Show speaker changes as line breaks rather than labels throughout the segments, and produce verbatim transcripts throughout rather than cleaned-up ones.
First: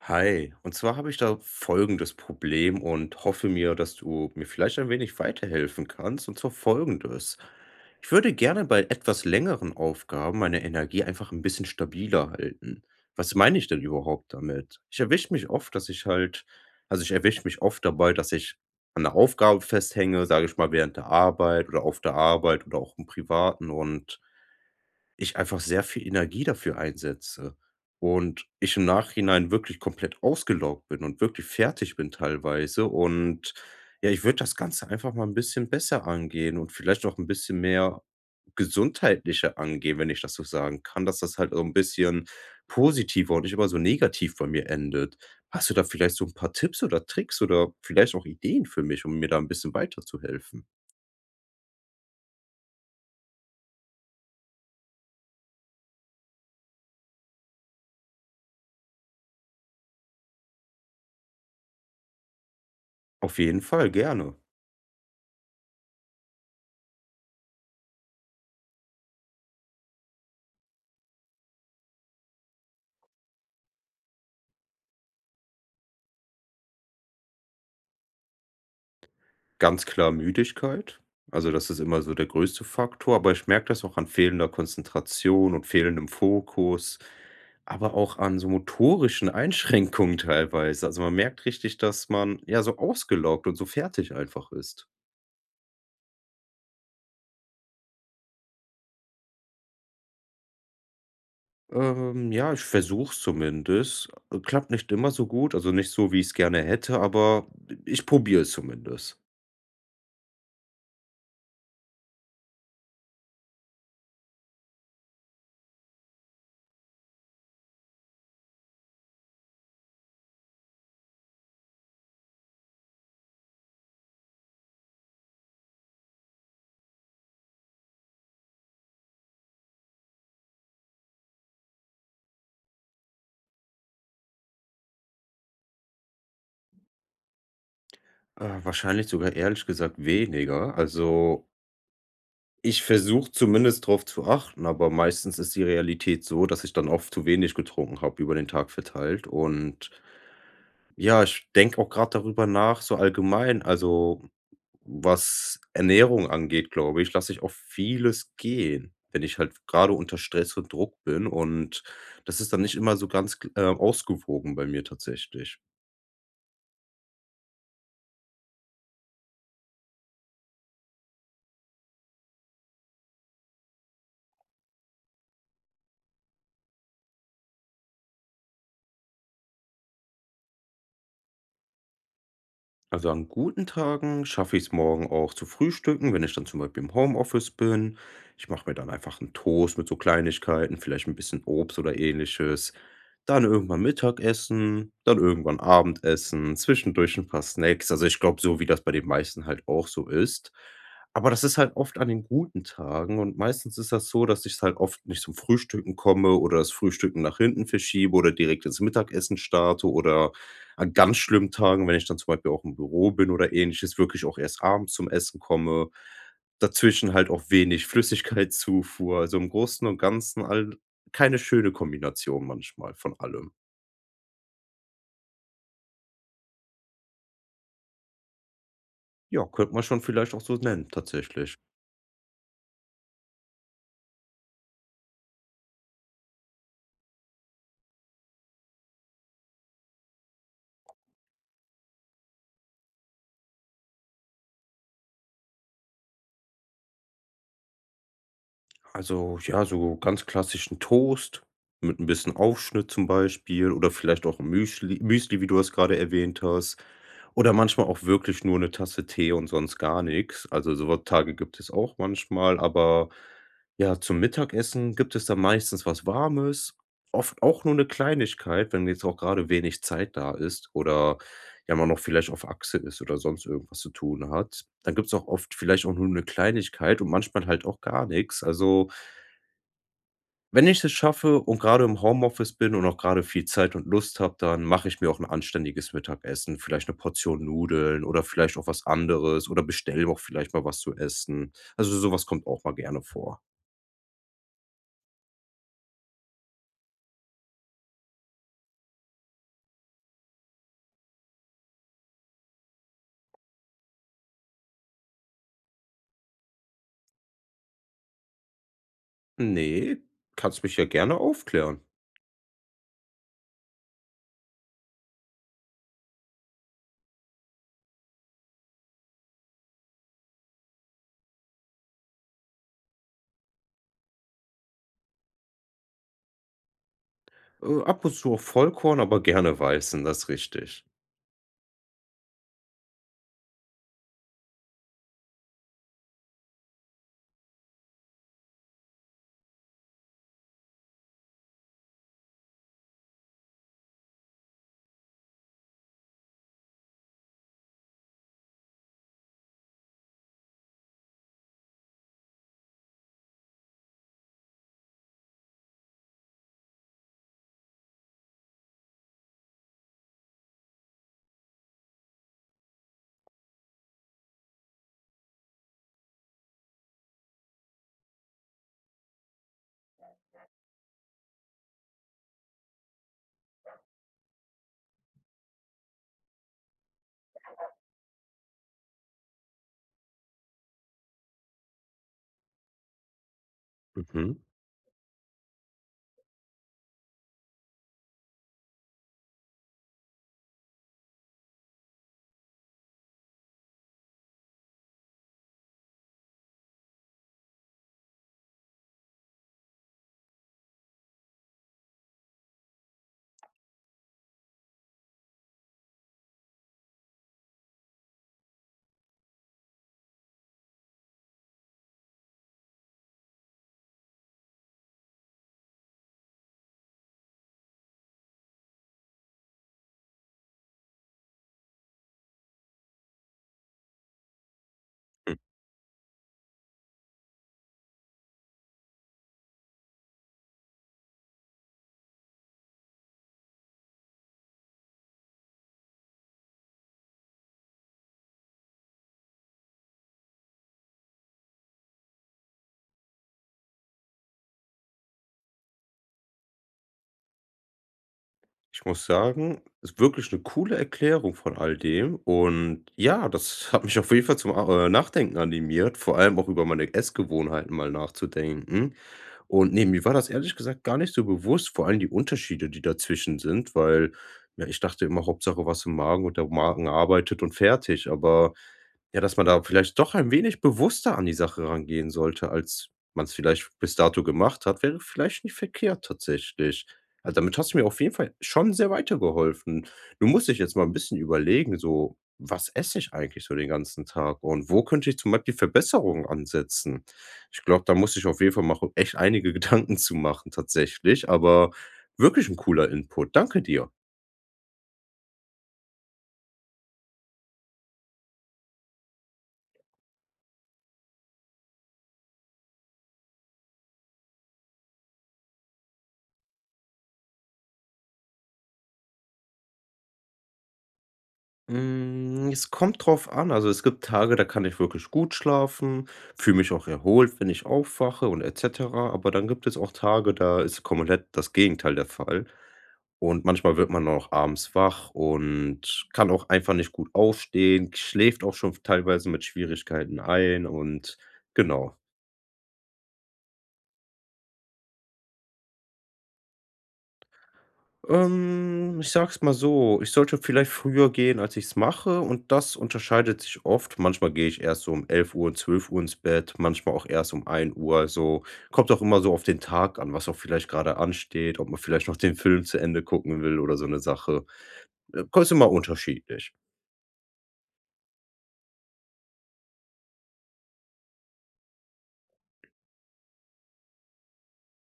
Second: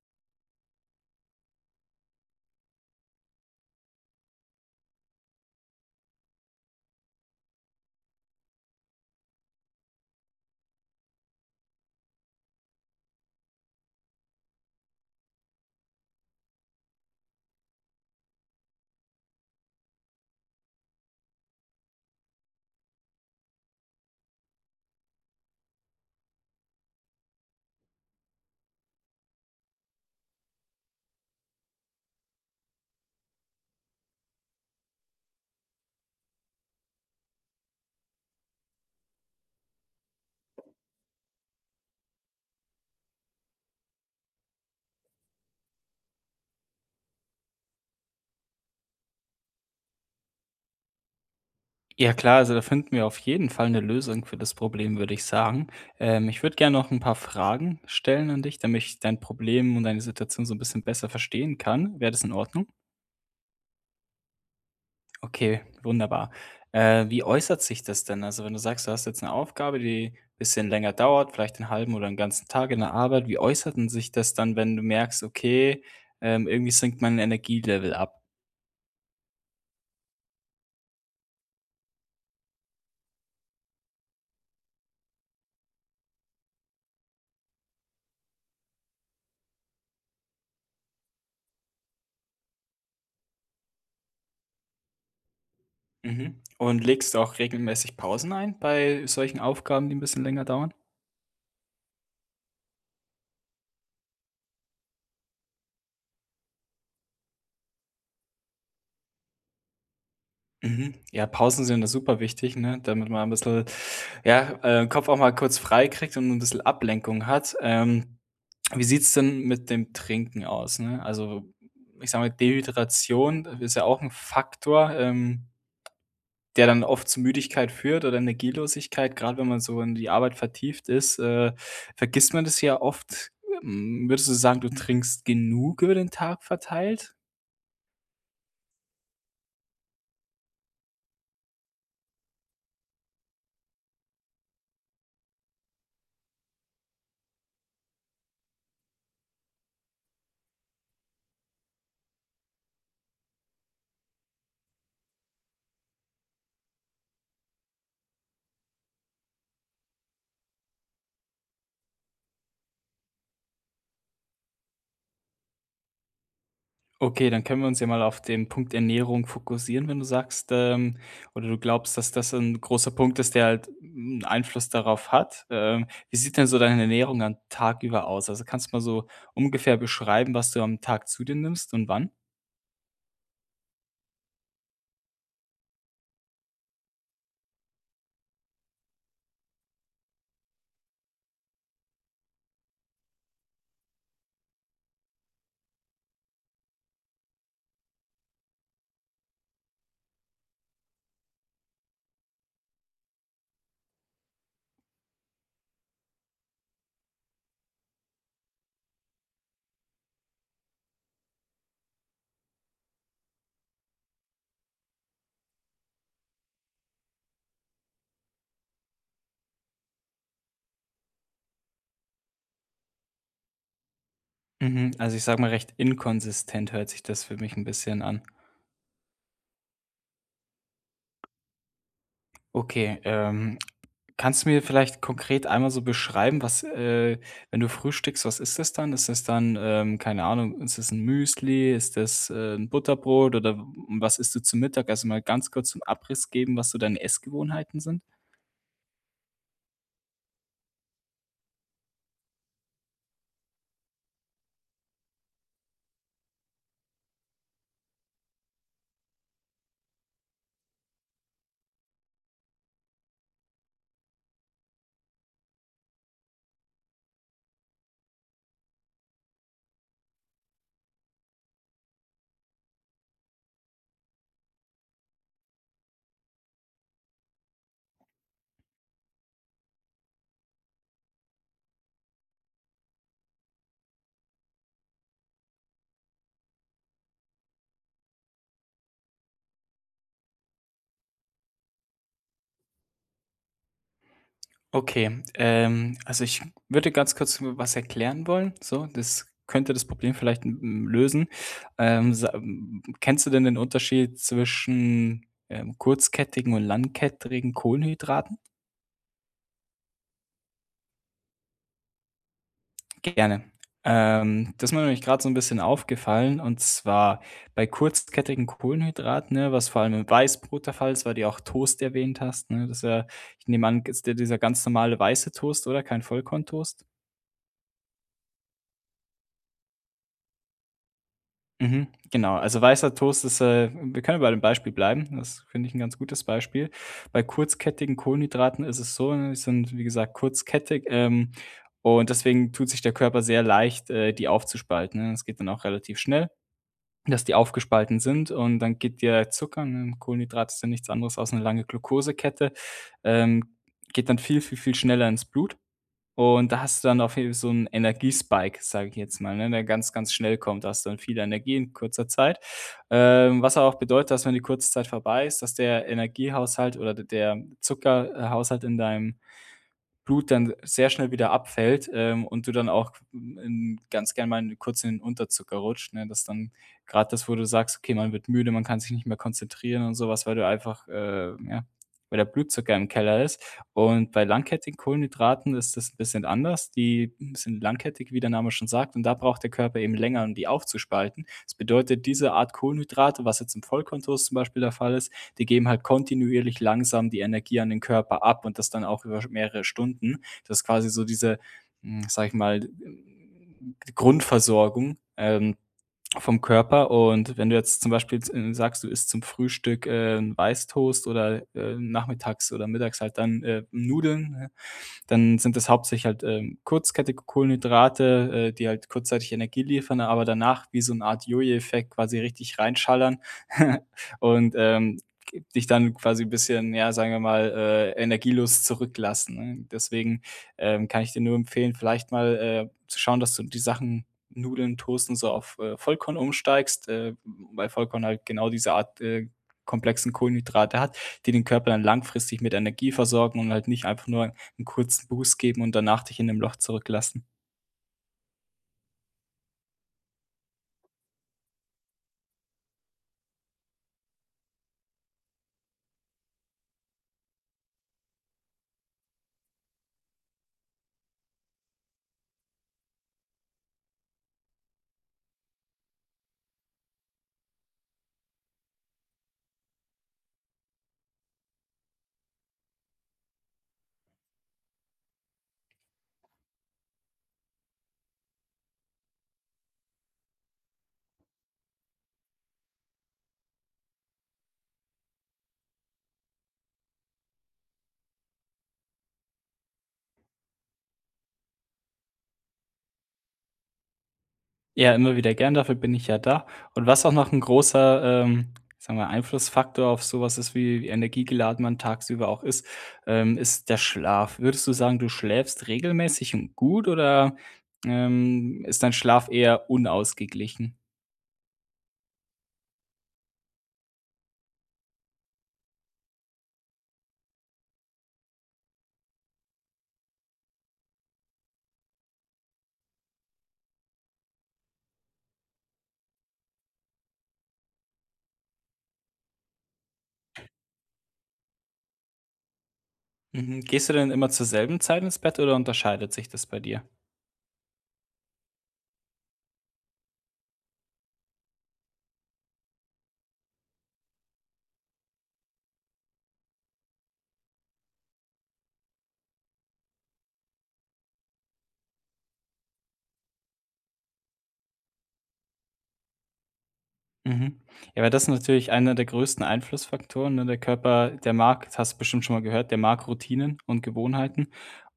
Hi, und zwar habe ich da folgendes Problem und hoffe mir, dass du mir vielleicht ein wenig weiterhelfen kannst, und zwar folgendes. Ich würde gerne bei etwas längeren Aufgaben meine Energie einfach ein bisschen stabiler halten. Was meine ich denn überhaupt damit? Ich erwische mich oft, dass ich halt, also ich erwische mich oft dabei, dass ich an einer Aufgabe festhänge, sage ich mal, während der Arbeit oder auf der Arbeit oder auch im Privaten und ich einfach sehr viel Energie dafür einsetze und ich im Nachhinein wirklich komplett ausgelaugt bin und wirklich fertig bin teilweise. Und ja, ich würde das Ganze einfach mal ein bisschen besser angehen und vielleicht auch ein bisschen mehr gesundheitlicher angehen, wenn ich das so sagen kann, dass das halt so ein bisschen positiver und nicht immer so negativ bei mir endet. Hast du da vielleicht so ein paar Tipps oder Tricks oder vielleicht auch Ideen für mich, um mir da ein bisschen weiterzuhelfen?
Ja klar, also da finden wir auf jeden Fall eine Lösung für das Problem, würde ich sagen. Ähm, ich würde gern noch ein paar Fragen stellen an dich, damit ich dein Problem und deine Situation so ein bisschen besser verstehen kann. Wäre das in Ordnung?
Auf jeden Fall, gerne.
Okay, wunderbar. Äh, wie äußert sich das denn? Also, wenn du sagst, du hast jetzt eine Aufgabe, die ein bisschen länger dauert, vielleicht 'n halben oder 'n ganzen Tag in der Arbeit. Wie äußert denn sich das dann, wenn du merkst: „Okay, ähm, irgendwie sinkt mein Energielevel ab?"
Ganz klar Müdigkeit. Also, das ist immer so der größte Faktor, aber ich merke das auch an fehlender Konzentration und fehlendem Fokus, aber auch an so motorischen Einschränkungen teilweise. Also, man merkt richtig, dass man, ja, so ausgelaugt und so fertig einfach ist.
Mhm. Und legst du auch regelmäßig Pausen ein bei solchen Aufgaben, die ein bisschen länger dauern?
Ähm, ja, ich versuche es zumindest. Äh, klappt nicht immer so gut, also nicht so, wie ich es gerne hätte, aber ich probiere es zumindest.
Mhm. Ja, Pausen sind ja super wichtig, ne, damit man ein bisschen, ja, äh, Kopf auch mal kurz frei kriegt und ein bisschen Ablenkung hat. Ähm, wie sieht's denn mit dem Trinken aus, ne? Also, ich sage mal, Dehydration ist ja auch ein Faktor, ähm, der dann oft zu Müdigkeit führt oder Energielosigkeit, gerade wenn man so in die Arbeit vertieft ist, äh, vergisst man das ja oft. Hm, würdest du sagen, du trinkst genug über den Tag verteilt?
Äh, wahrscheinlich sogar ehrlich gesagt weniger. Also, ich versuche zumindest darauf zu achten, aber meistens ist die Realität so, dass ich dann oft zu wenig getrunken habe über den Tag verteilt. Und ja, ich denke auch gerade darüber nach, so allgemein, also was Ernährung angeht, glaube ich, lasse ich auch vieles gehen, wenn ich halt gerade unter Stress und Druck bin. Und das ist dann nicht immer so ganz äh, ausgewogen bei mir tatsächlich.
Okay, dann können wir uns ja mal auf den Punkt Ernährung fokussieren, wenn du sagst, ähm, oder du glaubst, dass das ein großer Punkt ist, der halt 'n Einfluss darauf hat. Ähm, wie sieht denn so deine Ernährung am Tag über aus? Also, kannst du mal so ungefähr beschreiben, was du am Tag zu dir nimmst und wann?
Also an guten Tagen schaffe ich es morgen auch zu frühstücken, wenn ich dann zum Beispiel im Homeoffice bin. Ich mache mir dann einfach einen Toast mit so Kleinigkeiten, vielleicht ein bisschen Obst oder Ähnliches. Dann irgendwann Mittagessen, dann irgendwann Abendessen, zwischendurch ein paar Snacks. Also, ich glaube, so wie das bei den meisten halt auch so ist. Aber das ist halt oft an den guten Tagen und meistens ist das so, dass ich halt oft nicht zum Frühstücken komme oder das Frühstücken nach hinten verschiebe oder direkt ins Mittagessen starte oder an ganz schlimmen Tagen, wenn ich dann zum Beispiel auch im Büro bin oder Ähnliches, wirklich auch erst abends zum Essen komme. Dazwischen halt auch wenig Flüssigkeitszufuhr. Also, im Großen und Ganzen all keine schöne Kombination manchmal von allem.
Mhm, also, ich sage mal recht inkonsistent hört sich das für mich ein bisschen an.
Ja, könnte man schon vielleicht auch so nennen, tatsächlich.
Okay. ähm Kannst du mir vielleicht konkret einmal so beschreiben, was äh, wenn du frühstückst, was ist das dann? Ist das dann, ähm, keine Ahnung, ist das ein Müsli? Ist das, äh, 'n Butterbrot oder w was isst du zum Mittag? Also, mal ganz kurz so 'n Abriss geben, was so deine Essgewohnheiten sind.
Also, ja, so ganz klassischen Toast mit ein bisschen Aufschnitt zum Beispiel oder vielleicht auch 'n Müschli Müsli, wie du es gerade erwähnt hast. Oder manchmal auch wirklich nur eine Tasse Tee und sonst gar nichts. Also, so Tage gibt es auch manchmal, aber ja, zum Mittagessen gibt es dann meistens was Warmes, oft auch nur eine Kleinigkeit, wenn jetzt auch gerade wenig Zeit da ist oder ja, man noch vielleicht auf Achse ist oder sonst irgendwas zu tun hat. Dann gibt's auch oft vielleicht auch nur eine Kleinigkeit und manchmal halt auch gar nichts. Also, wenn ich es schaffe und gerade im Homeoffice bin und auch gerade viel Zeit und Lust habe, dann mache ich mir auch ein anständiges Mittagessen, vielleicht eine Portion Nudeln oder vielleicht auch was anderes oder bestelle auch vielleicht mal was zu essen. Also, sowas kommt auch mal gerne vor.
Okay, ähm, also, ich würde ganz kurz was erklären wollen, so. Das könnte das Problem vielleicht, hm, hm, lösen. Ähm, sa hm, kennst du denn den Unterschied zwischen, ähm, kurzkettigen und langkettigen Kohlenhydraten?
Nee, kannst mich ja gerne aufklären.
Gerne. Ähm, das ist mir nämlich gerade so ein bisschen aufgefallen, und zwar bei kurzkettigen Kohlenhydraten, ne, was vor allem im Weißbrot der Fall ist, weil du ja auch Toast erwähnt hast, ne? Das ist ja, ich nehme an, ist der dieser ganz normale weiße Toast, oder? Kein Vollkorntoast?
Äh, ab und zu auch Vollkorn, aber gerne Weißen, das ist richtig.
Mhm, genau. Also, weißer Toast ist, äh wir können bei dem Beispiel bleiben. Das finde ich ein ganz gutes Beispiel. Bei kurzkettigen Kohlenhydraten ist es so, ne, die sind, wie gesagt, kurzkettig, ähm, und deswegen tut sich der Körper sehr leicht, äh, die aufzuspalten, ne? Das geht dann auch relativ schnell, dass die aufgespalten sind, und dann geht der Zucker, ne, Kohlenhydrat ist ja nichts anderes als 'ne lange Glukosekette, ähm, geht dann viel, viel, viel schneller ins Blut, und da hast du dann auf jeden so 'n Energiespike, sage ich jetzt mal, ne, der ganz, ganz schnell kommt. Da hast du dann viel Energie in kurzer Zeit, ähm, was aber auch bedeutet, dass wenn die kurze Zeit vorbei ist, dass der Energiehaushalt oder d der Zuckerhaushalt in deinem Blut dann sehr schnell wieder abfällt, ähm, und du dann auch in ganz gern mal in kurz in den Unterzucker rutscht, ne? Das ist dann gerade das, wo du sagst: „Okay, man wird müde, man kann sich nicht mehr konzentrieren" und sowas, weil du einfach, äh, ja, weil der Blutzucker im Keller ist. Und bei
Mhm.
langkettigen Kohlenhydraten ist das ein bisschen anders. Die sind langkettig, wie der Name schon sagt, und da braucht der Körper eben länger, um die aufzuspalten. Das bedeutet, diese Art Kohlenhydrate, was jetzt im Vollkorntoast zum Beispiel der Fall ist, die geben halt kontinuierlich langsam die Energie an den Körper ab, und das dann auch über mehrere Stunden. Das ist quasi so diese, hm, sage ich mal, Grundversorgung, ähm, vom Körper. Und wenn du jetzt zum Beispiel äh, sagst, du isst zum Frühstück, äh, 'n Weißtoast oder, äh, nachmittags oder mittags halt dann, äh, Nudeln, ne, dann sind das hauptsächlich halt, ähm, kurzkettige Kohlenhydrate, äh, die halt kurzzeitig Energie liefern, aber danach wie so eine Art Jojo-Effekt quasi richtig reinschallern und, ähm, dich dann quasi 'n bisschen, ja, sagen wir mal, äh, energielos zurücklassen, ne? Deswegen, ähm, kann ich dir nur empfehlen, vielleicht mal, äh, zu schauen, dass du die Sachen Nudeln, Toasten so auf, äh, Vollkorn umsteigst, äh, weil Vollkorn halt genau diese Art, äh, komplexen Kohlenhydrate hat, die den Körper dann langfristig mit Energie versorgen und halt nicht einfach nur 'n kurzen Boost geben und danach dich in dem Loch zurücklassen.
Ich muss sagen, ist wirklich eine coole Erklärung von all dem und ja, das hat mich auf jeden Fall zum A äh, Nachdenken animiert, vor allem auch über meine Essgewohnheiten mal nachzudenken. Und ne, mir war das ehrlich gesagt gar nicht so bewusst, vor allem die Unterschiede, die dazwischen sind, weil, ja, ich dachte immer, Hauptsache was im Magen und der Magen arbeitet und fertig. Aber ja, dass man da vielleicht doch ein wenig bewusster an die Sache rangehen sollte, als man es vielleicht bis dato gemacht hat, wäre vielleicht nicht verkehrt tatsächlich. Also, damit hast du mir auf jeden Fall schon sehr weitergeholfen. Nun muss ich jetzt mal ein bisschen überlegen, so: „Was esse ich eigentlich so den ganzen Tag und wo könnte ich zum Beispiel Verbesserungen ansetzen?“ Ich glaube, da muss ich auf jeden Fall mal echt einige Gedanken zu machen tatsächlich, aber wirklich ein cooler Input. Danke dir.
Ja, immer wieder gern, dafür bin ich ja da. Und was auch noch 'n großer, ähm, sagen wir, Einflussfaktor auf so was ist, wie wie energiegeladen man tagsüber auch ist, ähm, ist der Schlaf. Würdest du sagen, du schläfst regelmäßig und gut oder, ähm, ist dein Schlaf eher unausgeglichen?
Hm, es kommt drauf an. Also, es gibt Tage, da kann ich wirklich gut schlafen, fühle mich auch erholt, wenn ich aufwache und et cetera. Aber dann gibt es auch Tage, da ist komplett das Gegenteil der Fall. Und manchmal wird man auch abends wach und kann auch einfach nicht gut aufstehen, schläft auch schon teilweise mit Schwierigkeiten ein und genau.
Mhm. Gehst du denn immer zur selben Zeit ins Bett oder unterscheidet sich das bei dir?
Ähm, ich sag's mal so, ich sollte vielleicht früher gehen, als ich's mache und das unterscheidet sich oft. Manchmal gehe ich erst so um elf Uhr und zwölf Uhr ins Bett, manchmal auch erst um ein Uhr. So kommt auch immer so auf den Tag an, was auch vielleicht gerade ansteht, ob man vielleicht noch den Film zu Ende gucken will oder so eine Sache. Äh, ist immer unterschiedlich.
Mhm. Ja, weil das ist natürlich einer der größten Einflussfaktoren, ne? Der Körper, der mag, das hast du bestimmt schon mal gehört, der mag Routinen und Gewohnheiten.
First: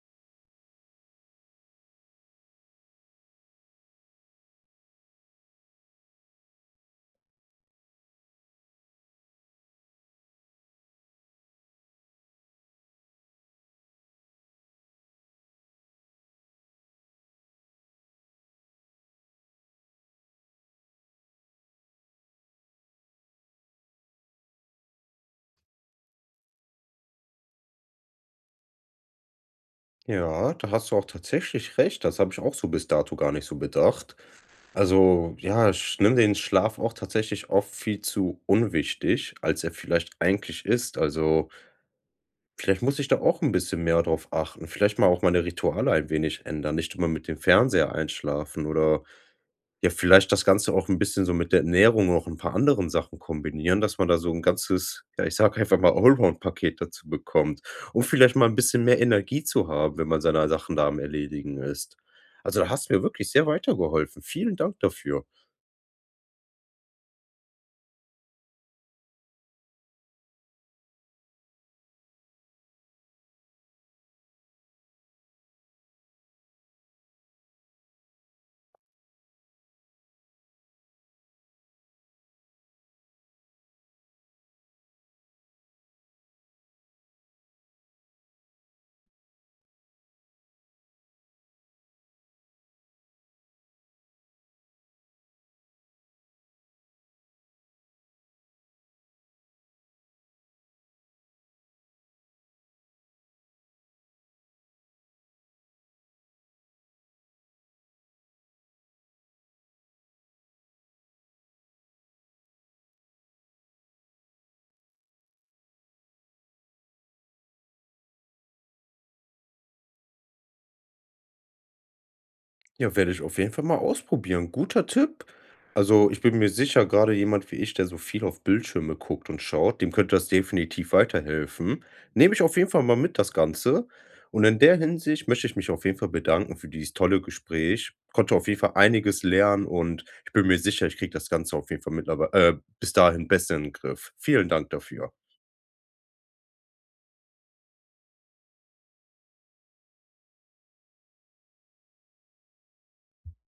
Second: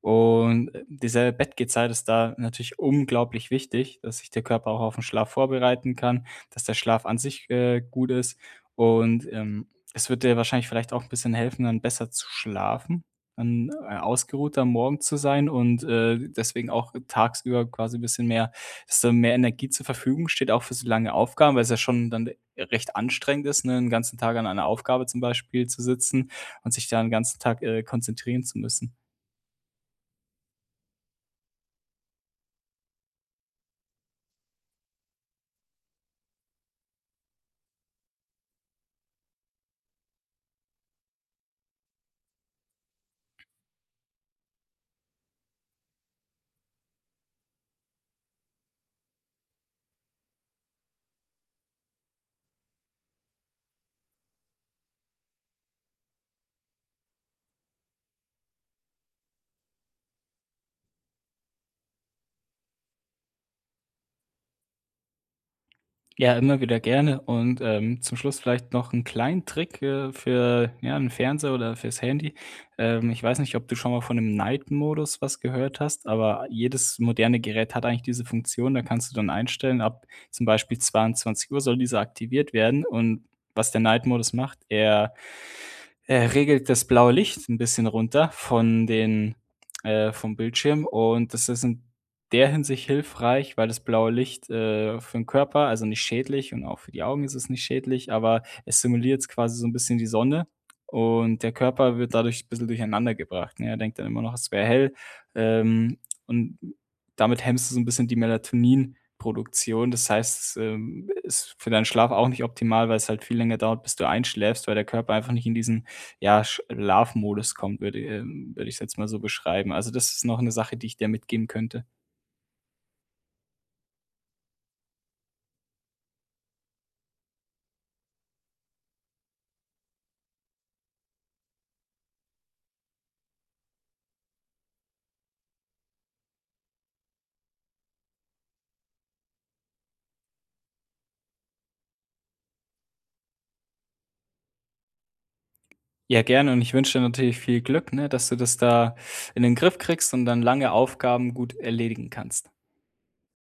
Und, äh, diese Bettgehzeit ist da natürlich unglaublich wichtig, dass sich der Körper auch auf den Schlaf vorbereiten kann, dass der Schlaf an sich, äh, gut ist. Und, ähm, es wird dir wahrscheinlich vielleicht auch ein bisschen helfen, dann besser zu schlafen, dann, äh, ausgeruhter am Morgen zu sein und, äh, deswegen auch tagsüber quasi ein bisschen mehr, dass da mehr Energie zur Verfügung steht, auch für so lange Aufgaben, weil es ja schon dann recht anstrengend ist, ne, 'n ganzen Tag an einer Aufgabe zum Beispiel zu sitzen und sich da 'n ganzen Tag, äh, konzentrieren zu müssen.
Ja, da hast du auch tatsächlich recht. Das habe ich auch so bis dato gar nicht so bedacht. Also, ja, ich nehme den Schlaf auch tatsächlich oft viel zu unwichtig, als er vielleicht eigentlich ist. Also vielleicht muss ich da auch ein bisschen mehr drauf achten. Vielleicht mal auch meine Rituale ein wenig ändern, nicht immer mit dem Fernseher einschlafen oder ja, vielleicht das Ganze auch ein bisschen so mit der Ernährung noch ein paar anderen Sachen kombinieren, dass man da so ein ganzes, ja, ich sag einfach mal Allround-Paket dazu bekommt, um vielleicht mal ein bisschen mehr Energie zu haben, wenn man seine Sachen da am Erledigen ist. Also, da hast du mir wirklich sehr weitergeholfen. Vielen Dank dafür.
Ja, immer wieder gerne und, ähm, zum Schluss vielleicht noch 'n kleinen Trick, äh, für, ja, 'n Fernseher oder fürs Handy. Ähm, ich weiß nicht, ob du schon mal von dem Night-Modus was gehört hast, aber jedes moderne Gerät hat eigentlich diese Funktion. Da kannst du dann einstellen, ab zum Beispiel zweiundzwanzig Uhr soll dieser aktiviert werden, und was der Night-Modus macht, er äh, regelt das blaue Licht ein bisschen runter von den äh, vom Bildschirm, und das ist in der Hinsicht hilfreich, weil das blaue Licht, äh, für den Körper also nicht schädlich und auch für die Augen ist es nicht schädlich, aber es simuliert quasi so ein bisschen die Sonne, und der Körper wird dadurch ein bisschen durcheinandergebracht, ne? Er denkt dann immer noch, es wäre hell, ähm, und damit hemmst du so ein bisschen die Melatoninproduktion. Das heißt, es ähm, ist für deinen Schlaf auch nicht optimal, weil es halt viel länger dauert, bis du einschläfst, weil der Körper einfach nicht in diesen, ja, Schlafmodus kommt, würde ähm, würde ich's jetzt mal so beschreiben. Also, das ist noch 'ne Sache, die ich dir mitgeben könnte.
Ja, werde ich auf jeden Fall mal ausprobieren. Guter Tipp. Also, ich bin mir sicher, gerade jemand wie ich, der so viel auf Bildschirme guckt und schaut, dem könnte das definitiv weiterhelfen. Nehme ich auf jeden Fall mal mit das Ganze. Und in der Hinsicht möchte ich mich auf jeden Fall bedanken für dieses tolle Gespräch. Konnte auf jeden Fall einiges lernen und ich bin mir sicher, ich kriege das Ganze auf jeden Fall mittlerweile, äh, bis dahin besser in den Griff. Vielen Dank dafür.
Ja, gerne, und ich wünsche dir natürlich viel Glück, ne, dass du das da in den Griff kriegst und dann lange Aufgaben gut erledigen kannst.